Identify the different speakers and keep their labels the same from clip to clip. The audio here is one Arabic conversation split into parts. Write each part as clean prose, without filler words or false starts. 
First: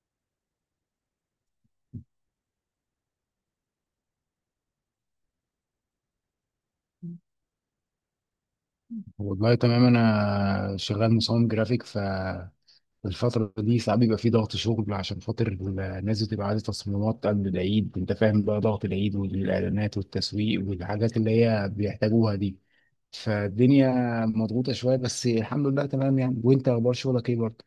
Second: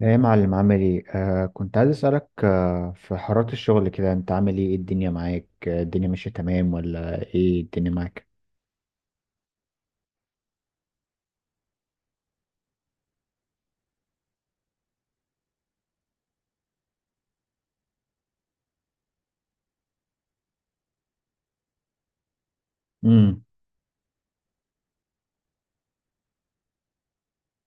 Speaker 1: ايه يا معلم، عامل ايه؟ كنت عايز اسالك، في حوارات الشغل كده انت عامل ايه؟ إيه الدنيا معاك؟ الدنيا ماشيه تمام ولا ايه؟ الدنيا معاك.
Speaker 2: والله تمام. انا شغال مصمم جرافيك ف الفترة دي ساعات بيبقى في ضغط شغل، عشان خاطر الناس بتبقى عايزة تصميمات قبل العيد. انت فاهم بقى ضغط العيد والإعلانات والتسويق والحاجات اللي هي بيحتاجوها دي.
Speaker 1: امم.
Speaker 2: فالدنيا مضغوطة شوية، بس الحمد لله تمام يعني. وانت اخبار شغلك ايه برضه؟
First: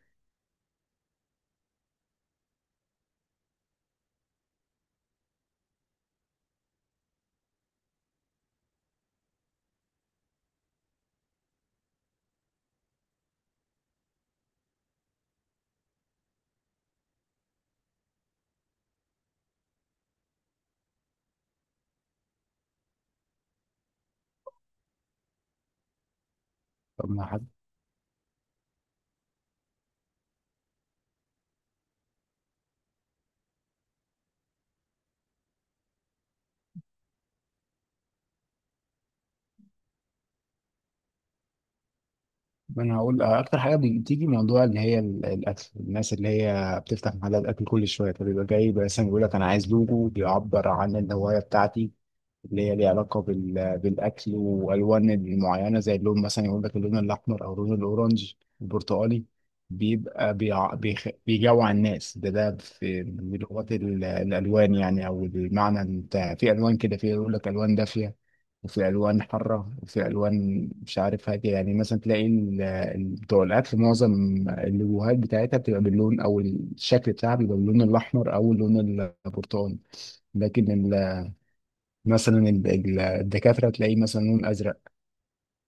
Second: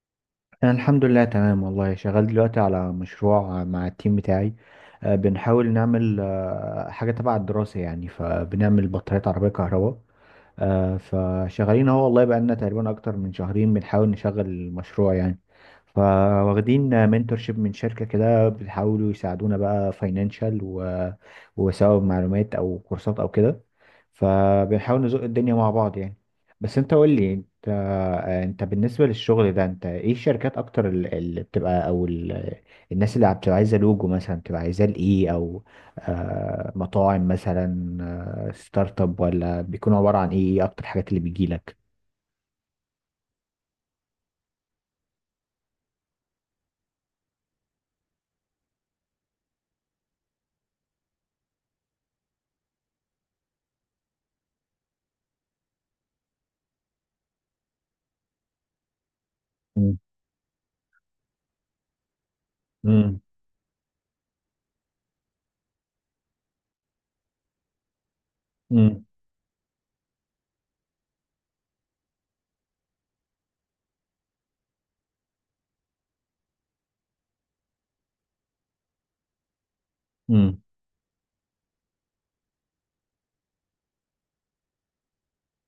Speaker 1: انا الحمد لله تمام والله، شغال دلوقتي على مشروع مع التيم بتاعي. بنحاول نعمل حاجه تبع الدراسه يعني، فبنعمل بطاريات عربيه كهرباء. فشغالين اهو والله، بقى لنا تقريبا اكتر من شهرين بنحاول نشغل المشروع يعني. فواخدين منتورشيب من شركة كده، بيحاولوا يساعدونا بقى فاينانشال وسواء معلومات او كورسات او كده. فبنحاول نزق الدنيا مع بعض يعني. بس انت قول
Speaker 2: طب ما
Speaker 1: لي
Speaker 2: حد.
Speaker 1: انت. انت بالنسبة للشغل ده، انت ايه الشركات اكتر اللي بتبقى او الناس اللي بتبقى عايزة لوجو مثلا، بتبقى عايزة لايه؟ او مطاعم مثلا، ستارت اب، ولا بيكون عبارة عن ايه؟ ايه اكتر الحاجات اللي بتجيلك؟
Speaker 2: ما انا هقول اكتر حاجة بتيجي موضوع اللي هي الاكل. الناس اللي هي بتفتح محلات اكل كل شوية فبيبقى جاي بس بيقول لك انا عايز لوجو بيعبر عن الهواية بتاعتي، اللي هي ليها علاقة بالأكل وألوان المعينة. زي اللون مثلا يقول لك اللون الأحمر أو اللون الأورنج، البرتقالي، بيبقى بيجوع الناس. ده ده في
Speaker 1: امم.
Speaker 2: من لغات الألوان يعني، أو المعنى بتاع في ألوان كده. في يقول لك ألوان دافية، وفي
Speaker 1: امم.
Speaker 2: ألوان حارة، وفي ألوان مش عارف هادية. يعني مثلا تلاقي بتوع الأكل، معظم اللوهات بتاعتها بتبقى باللون، أو الشكل بتاعها بيبقى باللون الأحمر أو اللون البرتقالي.
Speaker 1: امم.
Speaker 2: لكن مثلا الدكاترة تلاقيه مثلا لون أزرق.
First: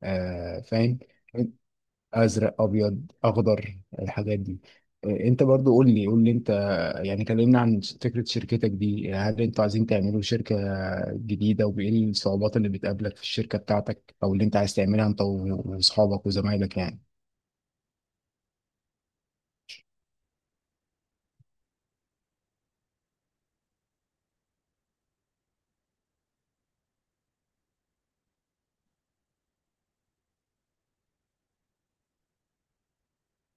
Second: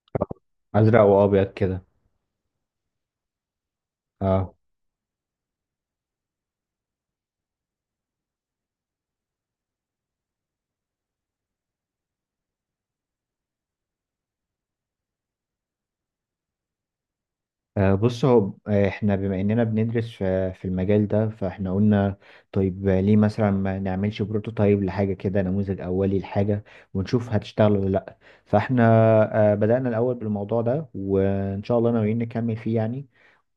Speaker 2: آه فاهم.
Speaker 1: ازرق وابيض كده.
Speaker 2: أزرق أبيض أخضر الحاجات
Speaker 1: اه.
Speaker 2: دي. آه أنت برضو قول لي أنت، يعني كلمنا عن فكرة شركتك دي. هل أنتوا عايزين تعملوا شركة جديدة، وإيه الصعوبات اللي بتقابلك في الشركة بتاعتك أو اللي أنت عايز تعملها أنت وأصحابك وزمايلك يعني.
Speaker 1: بص هو، احنا بما اننا بندرس في المجال ده، فاحنا قلنا طيب، ليه مثلا ما نعملش بروتوتايب لحاجة كده، نموذج اولي لحاجة، ونشوف هتشتغل ولا لا. فاحنا بدأنا الاول بالموضوع ده، وان شاء الله ناويين نكمل فيه يعني.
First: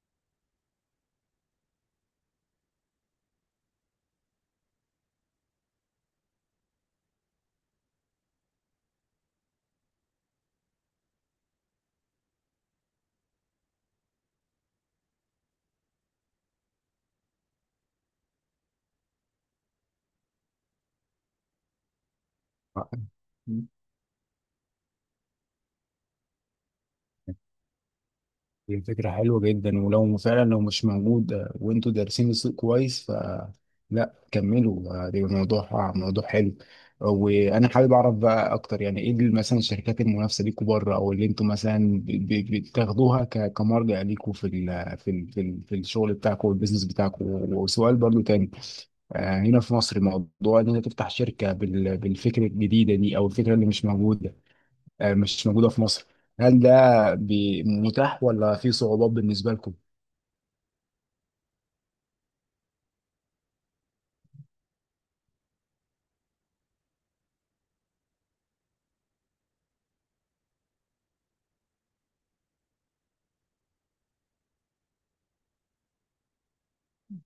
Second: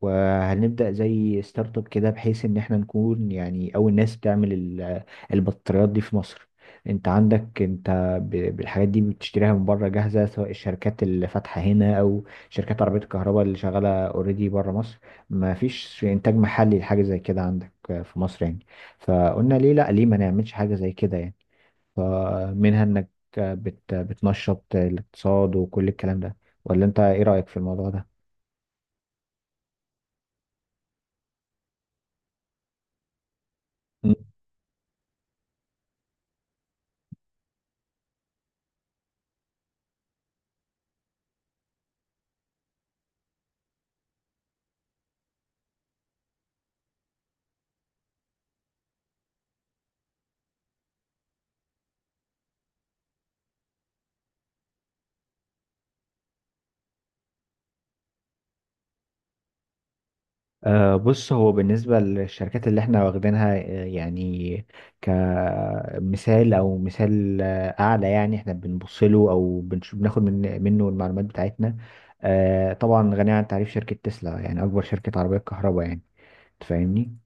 Speaker 1: وهنبدأ زي ستارت اب كده، بحيث ان احنا نكون يعني اول ناس بتعمل البطاريات دي في مصر. انت عندك انت بالحاجات دي بتشتريها من بره جاهزة، سواء الشركات اللي فاتحة هنا، شركات عربية الكهرباء اللي شغالة اوريدي بره مصر. ما فيش إنتاج محلي لحاجة زي كده عندك في مصر يعني. فقلنا ليه لأ، ليه ما نعملش حاجة زي كده يعني، فمنها إنك بتنشط الاقتصاد وكل الكلام ده. ولا أنت إيه رأيك في الموضوع ده؟
Speaker 2: دي فكرة حلوة جدا، ولو فعلا لو مش موجود، وانتوا دارسين السوق كويس، لا كملوا. ده موضوع، موضوع حلو. وانا حابب اعرف بقى اكتر، يعني ايه اللي مثلا الشركات المنافسه ليكوا بره، او اللي انتوا مثلا بتاخدوها كمرجع ليكوا في ال في الشغل بتاعكم والبيزنس بتاعكم. وسؤال برضو تاني، هنا في مصر موضوع ان انت تفتح شركه بالفكره الجديده دي او الفكره اللي مش موجوده، مش موجوده في مصر، هل ده متاح ولا في صعوبات بالنسبه لكم؟
Speaker 1: بص هو، بالنسبة للشركات اللي احنا واخدينها يعني كمثال او مثال اعلى، يعني احنا بنبص له او بناخد منه المعلومات بتاعتنا. طبعا غنية عن التعريف شركة تسلا، يعني اكبر شركة عربية كهرباء يعني. تفهمني.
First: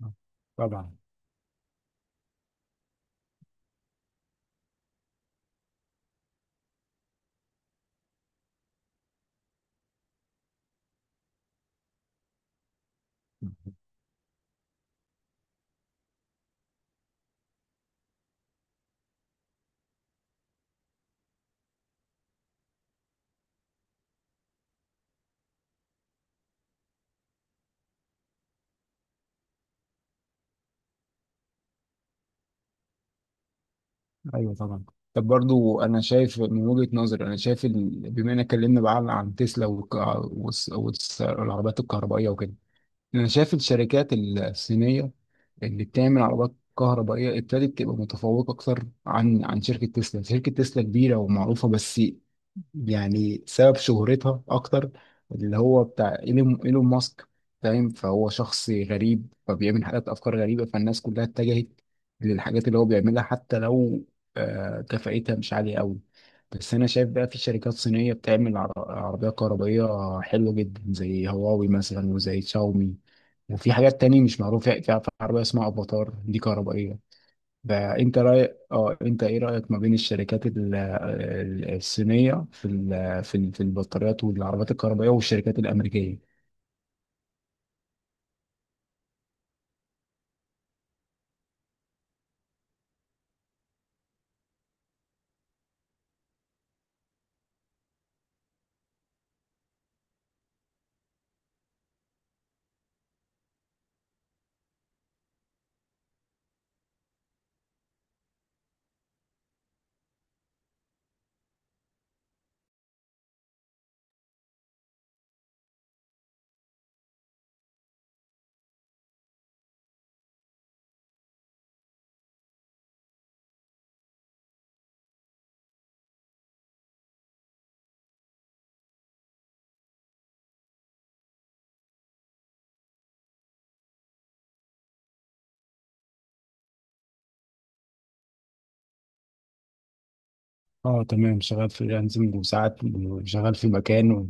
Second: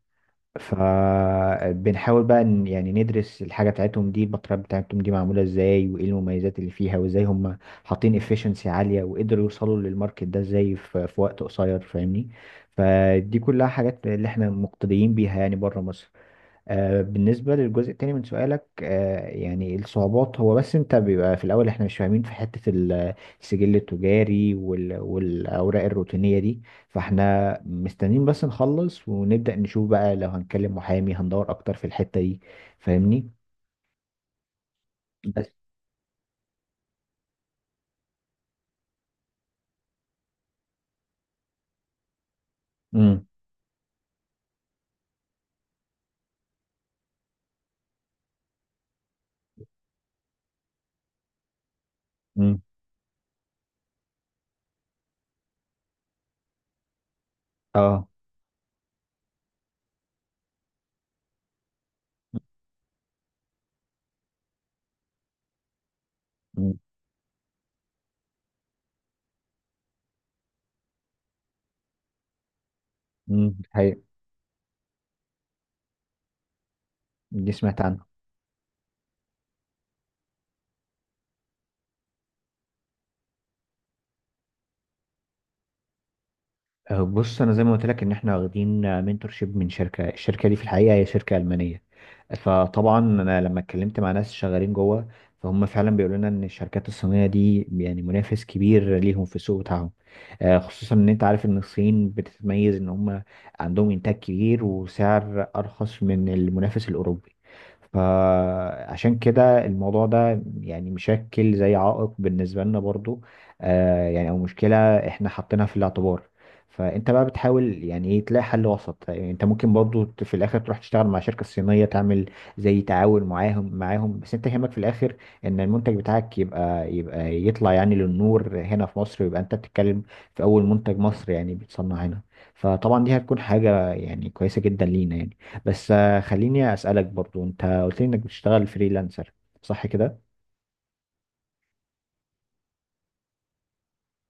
Speaker 2: طبعا.
Speaker 1: فبنحاول بقى يعني ندرس الحاجة بتاعتهم دي، المطرح بتاعتهم دي معمولة ازاي، وايه المميزات اللي فيها، وازاي هم حاطين efficiency عالية، وقدروا يوصلوا للماركت ده ازاي في وقت قصير. فاهمني. فدي كلها حاجات اللي احنا مقتديين بيها يعني بره مصر. بالنسبة للجزء التاني من سؤالك، يعني الصعوبات، هو بس انت بيبقى في الأول احنا مش فاهمين في حتة السجل التجاري والأوراق الروتينية دي. فاحنا مستنيين بس نخلص ونبدأ نشوف بقى، لو هنكلم محامي هندور أكتر في الحتة دي. فاهمني.
Speaker 2: ايوه طبعا. طب
Speaker 1: بس.
Speaker 2: برضو انا شايف من وجهة نظري، انا شايف ال-، بما ان اتكلمنا بقى عن عن تسلا والعربيات الكهربائيه وكده،
Speaker 1: امم.
Speaker 2: انا شايف الشركات الصينيه اللي بتعمل عربيات كهربائيه ابتدت تبقى متفوقه اكتر عن عن شركه تسلا. شركه تسلا كبيره ومعروفه، بس
Speaker 1: امم.
Speaker 2: يعني سبب شهرتها اكتر اللي هو بتاع إيلون ماسك، فاهم؟
Speaker 1: اه.
Speaker 2: فهو شخص غريب، فبيعمل حاجات افكار غريبه، فالناس كلها اتجهت للحاجات اللي هو بيعملها حتى لو كفاءتها مش عاليه قوي. بس انا شايف بقى في شركات صينيه بتعمل عربيات كهربائيه حلوه جدا، زي هواوي مثلا وزي شاومي. وفي حاجات
Speaker 1: الحقيقة.
Speaker 2: تانية مش معروفة، في في عربية اسمها افاتار دي كهربائية.
Speaker 1: دي سمعت عنها.
Speaker 2: فانت رايك اه، انت ايه رايك ما بين الشركات الصينيه في في البطاريات والعربيات الكهربائيه والشركات الامريكيه؟
Speaker 1: بص انا زي ما قلت لك ان احنا واخدين منتورشيب من شركه، الشركه دي في الحقيقه هي شركه المانيه. فطبعا انا لما اتكلمت مع ناس شغالين جوه، فهم فعلا بيقولوا لنا ان الشركات الصينيه دي يعني منافس كبير ليهم في السوق بتاعهم. خصوصا ان انت عارف ان الصين بتتميز ان هم عندهم انتاج كبير وسعر ارخص من المنافس الاوروبي. فعشان كده الموضوع ده يعني مشكل زي عائق بالنسبه لنا برضو. يعني او مشكله، احنا حاطينها في الاعتبار. فانت بقى بتحاول يعني ايه تلاقي حل وسط، يعني انت ممكن برضو في الاخر تروح تشتغل مع شركة صينية، تعمل زي تعاون معاهم. معاهم بس انت يهمك في الاخر ان المنتج بتاعك يبقى يطلع يعني للنور هنا في مصر، ويبقى انت بتتكلم في اول منتج مصري يعني بيتصنع هنا. فطبعا دي هتكون حاجة يعني كويسة جدا لينا يعني. بس خليني اسألك برضو، انت قلت لي انك بتشتغل فريلانسر، صح كده؟
Speaker 2: اه تمام. شغال فريلانسنج، وساعات شغال في مكان، و...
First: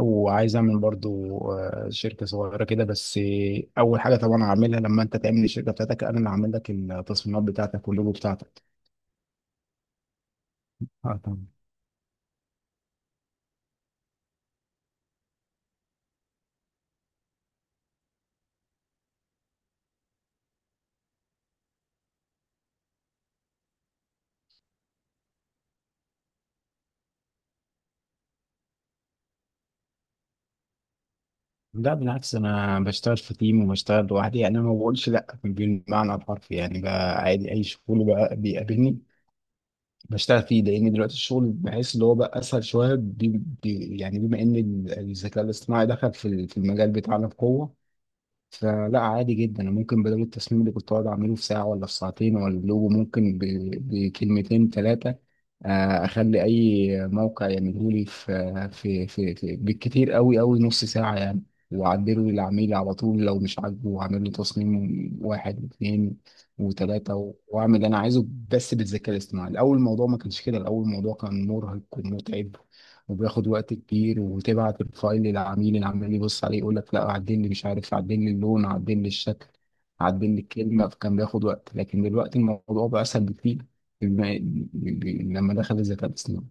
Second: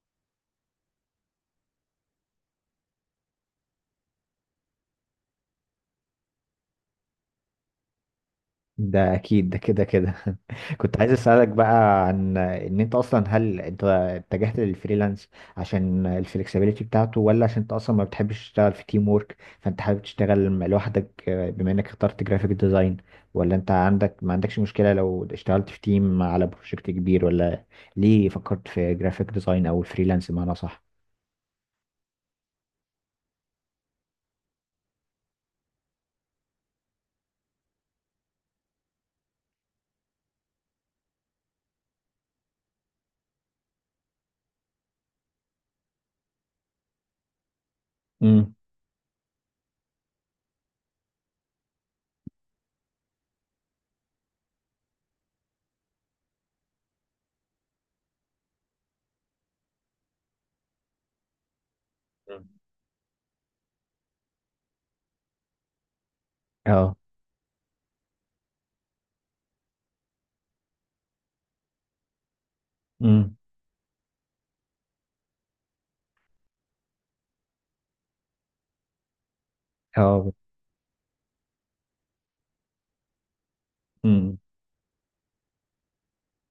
Speaker 2: وعايز اعمل برضو شركه صغيره كده بس. اول حاجه طبعا هعملها لما انت تعمل الشركه بتاعتك، انا اللي هعمل لك التصميمات بتاعتك واللوجو بتاعتك.
Speaker 1: ده اكيد ده كده كده. كنت عايز
Speaker 2: اه
Speaker 1: اسالك
Speaker 2: تمام.
Speaker 1: بقى عن ان انت اصلا، هل انت اتجهت للفريلانس عشان الفلكسبيليتي بتاعته، ولا عشان انت اصلا ما بتحبش تشتغل في تيم وورك، فانت حابب تشتغل لوحدك؟ بما انك اخترت جرافيك ديزاين، ولا انت عندك ما عندكش مشكله لو اشتغلت في تيم على بروجكت كبير؟ ولا ليه فكرت في جرافيك ديزاين او الفريلانس؟ بمعنى صح.
Speaker 2: لا بالعكس، انا بشتغل في تيم وبشتغل لوحدي يعني. انا ما بقولش لا بالمعنى الحرفي يعني، بقى عادي اي شغل بقى بيقابلني بشتغل فيه، لان دلوقتي الشغل بحس اللي هو بقى اسهل شويه، بي بي يعني بما ان الذكاء الاصطناعي دخل في في المجال بتاعنا بقوه.
Speaker 1: امم.
Speaker 2: فلا عادي جدا، أنا ممكن بدل التصميم اللي كنت اقعد اعمله في ساعه ولا في ساعتين، ولا اللوجو ممكن بكلمتين ثلاثه اخلي اي موقع يعمله لي في في بالكتير قوي نص ساعه يعني. واعدله
Speaker 1: مم.
Speaker 2: للعميل على طول لو مش عاجبه، واعمل له تصميم واحد واثنين
Speaker 1: اه.
Speaker 2: وثلاثه، واعمل اللي انا عايزه. بس بالذكاء الاصطناعي، الاول الموضوع ما كانش كده، الاول الموضوع كان مرهق ومتعب
Speaker 1: امم.
Speaker 2: وبياخد وقت كبير، وتبعت الفايل للعميل، العميل يبص عليه يقول لك لا عدل لي، مش عارف، عدل لي اللون، عدل لي الشكل، عدل
Speaker 1: اه.
Speaker 2: لي الكلمة، فكان بياخد وقت. لكن دلوقتي الموضوع بقى أسهل بكتير بما- ب- لما دخل الذكاء الاصطناعي.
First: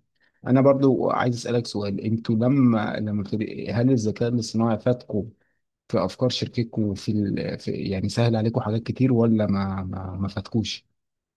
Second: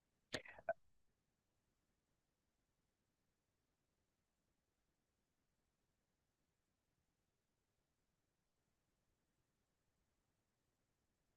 Speaker 2: أنا برضو عايز أسألك سؤال، أنتوا لما ابتدي-، هل الذكاء الاصطناعي فاتكم في أفكار شركتكم وفي ال... في...، يعني سهل عليكم حاجات كتير، ولا ما فاتكوش؟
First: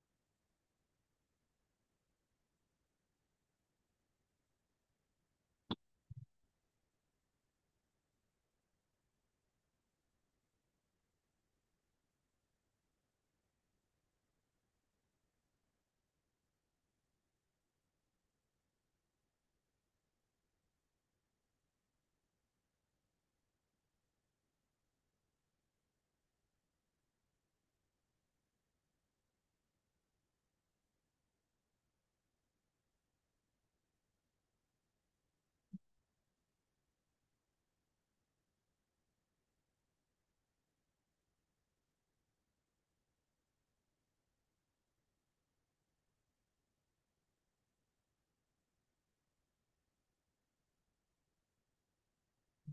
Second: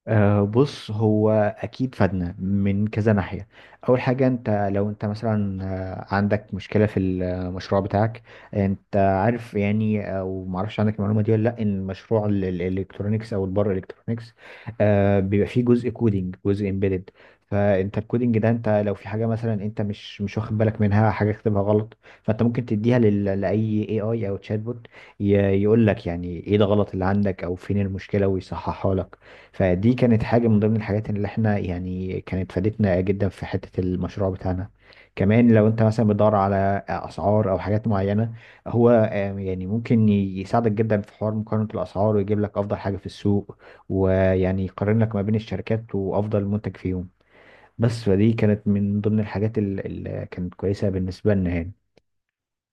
Speaker 1: أه بص هو، اكيد فادنا من كذا ناحيه. اول حاجه، انت لو انت مثلا عندك مشكله في المشروع بتاعك، انت عارف يعني او ما اعرفش عندك المعلومه دي ولا لا، ان مشروع الالكترونيكس او البر الالكترونيكس، أه بيبقى فيه جزء كودينج، جزء امبيدد. فانت الكودينج ده انت لو في حاجه مثلا انت مش واخد بالك منها، حاجه كتبها غلط، فانت ممكن تديها لاي اي اي او تشات بوت، يقول لك يعني ايه ده غلط اللي عندك، او فين المشكله ويصححها لك. فدي كانت حاجة من ضمن الحاجات اللي احنا يعني كانت فادتنا جدا في حتة المشروع بتاعنا. كمان لو انت مثلا بتدور على اسعار او حاجات معينة، هو يعني ممكن يساعدك جدا في حوار مقارنة الاسعار، ويجيب لك افضل حاجة في السوق، ويعني يقارن لك ما بين الشركات وافضل منتج فيهم. بس فدي كانت من ضمن الحاجات اللي كانت كويسة بالنسبة لنا يعني.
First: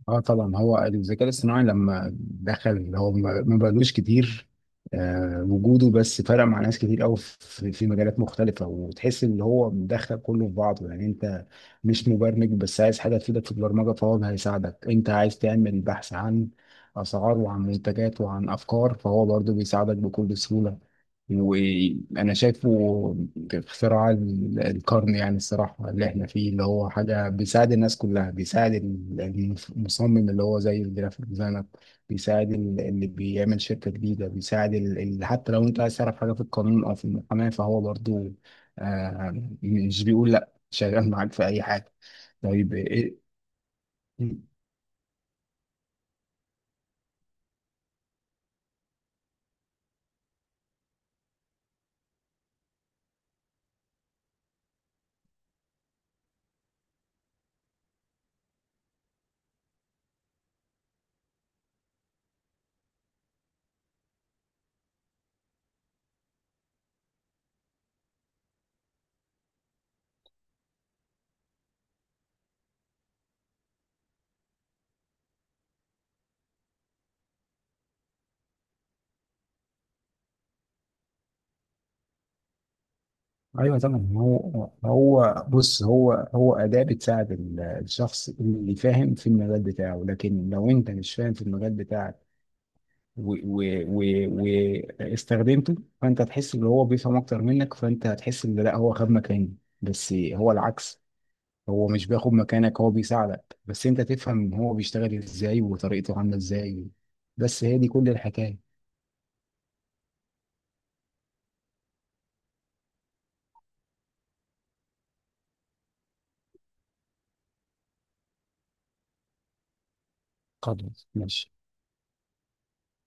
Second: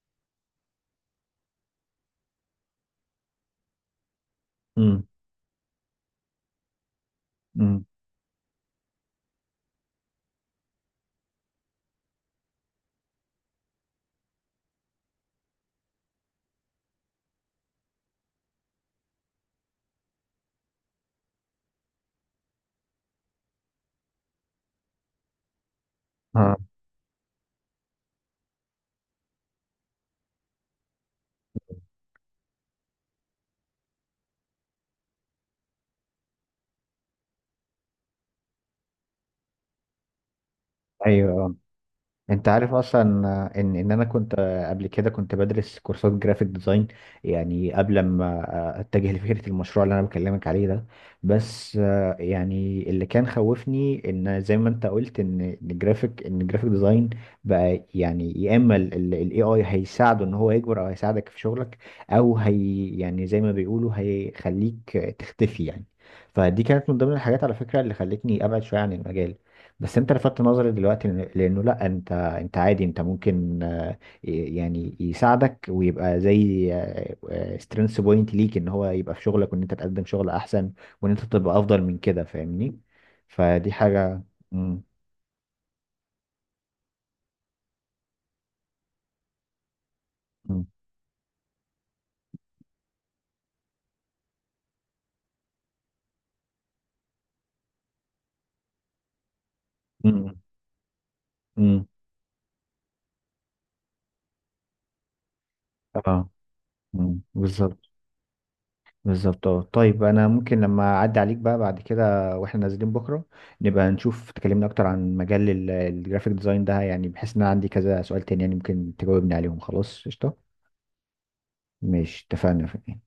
Speaker 2: اه طبعا، هو الذكاء الاصطناعي لما دخل هو ما بقالوش كتير،
Speaker 1: امم.
Speaker 2: آه وجوده بس فرق مع ناس كتير قوي في،
Speaker 1: امم.
Speaker 2: في مجالات مختلفة، وتحس ان هو مدخل كله في بعضه. يعني انت مش مبرمج، بس عايز حاجة تفيدك في البرمجة، فهو هيساعدك. انت عايز تعمل بحث عن اسعار وعن منتجات وعن افكار، فهو برضه بيساعدك بكل سهولة. وانا شايفه اختراع القرن يعني الصراحه اللي احنا فيه،
Speaker 1: آه.
Speaker 2: اللي هو حاجه بيساعد الناس كلها، بيساعد المصمم اللي هو زي الجرافيك ديزاينر، بيساعد ال- اللي بيعمل شركه جديده، بيساعد حتى لو انت عايز تعرف حاجه في القانون او في المحاماه فهو برضو، آه مش بيقول لا، شغال معاك
Speaker 1: ايوه
Speaker 2: في
Speaker 1: آه.
Speaker 2: اي حاجه.
Speaker 1: انت
Speaker 2: طيب
Speaker 1: عارف اصلا ان انا كنت
Speaker 2: إيه-.
Speaker 1: قبل كده كنت بدرس كورسات جرافيك ديزاين، يعني قبل ما اتجه لفكره المشروع اللي انا بكلمك عليه ده. بس يعني اللي كان خوفني ان زي ما انت قلت، ان الجرافيك، ان الجرافيك ديزاين بقى يعني، يا اما الاي اي هيساعده ان هو يكبر او هيساعدك في شغلك، او هي يعني زي ما بيقولوا هيخليك تختفي يعني. فدي كانت من ضمن الحاجات على فكره اللي خلتني ابعد شويه عن المجال. بس انت لفتت نظري دلوقتي، لانه لا، انت عادي، انت ممكن يعني يساعدك ويبقى زي سترينث بوينت ليك، ان هو يبقى في شغلك، وان انت تقدم شغل احسن، وان انت تبقى افضل من كده. فاهمني. فدي
Speaker 2: ايوه طبعا،
Speaker 1: حاجة.
Speaker 2: هو
Speaker 1: مم.
Speaker 2: هو بص، هو اداه بتساعد الشخص اللي فاهم في المجال بتاعه، لكن
Speaker 1: مم.
Speaker 2: لو انت مش فاهم في المجال بتاعك واستخدمته، فانت هتحس ان هو بيفهم اكتر منك، فانت هتحس ان لا هو خد مكاني. بس
Speaker 1: مم.
Speaker 2: هو العكس،
Speaker 1: مم.
Speaker 2: هو مش بياخد مكانك، هو بيساعدك، بس انت تفهم هو بيشتغل ازاي وطريقته
Speaker 1: اه.
Speaker 2: عامله ازاي.
Speaker 1: مم.
Speaker 2: بس هي دي
Speaker 1: بالظبط.
Speaker 2: كل الحكايه.
Speaker 1: بالظبط اه. طيب انا ممكن لما اعدي عليك بقى بعد كده، واحنا نازلين بكرة، نبقى نشوف، تكلمنا اكتر عن مجال الجرافيك ديزاين ده، يعني بحيث ان انا عندي كذا سؤال تاني، يعني ممكن تجاوبني عليهم؟ خلاص، قشطة.
Speaker 2: خلاص ماشي.
Speaker 1: مش اتفقنا؟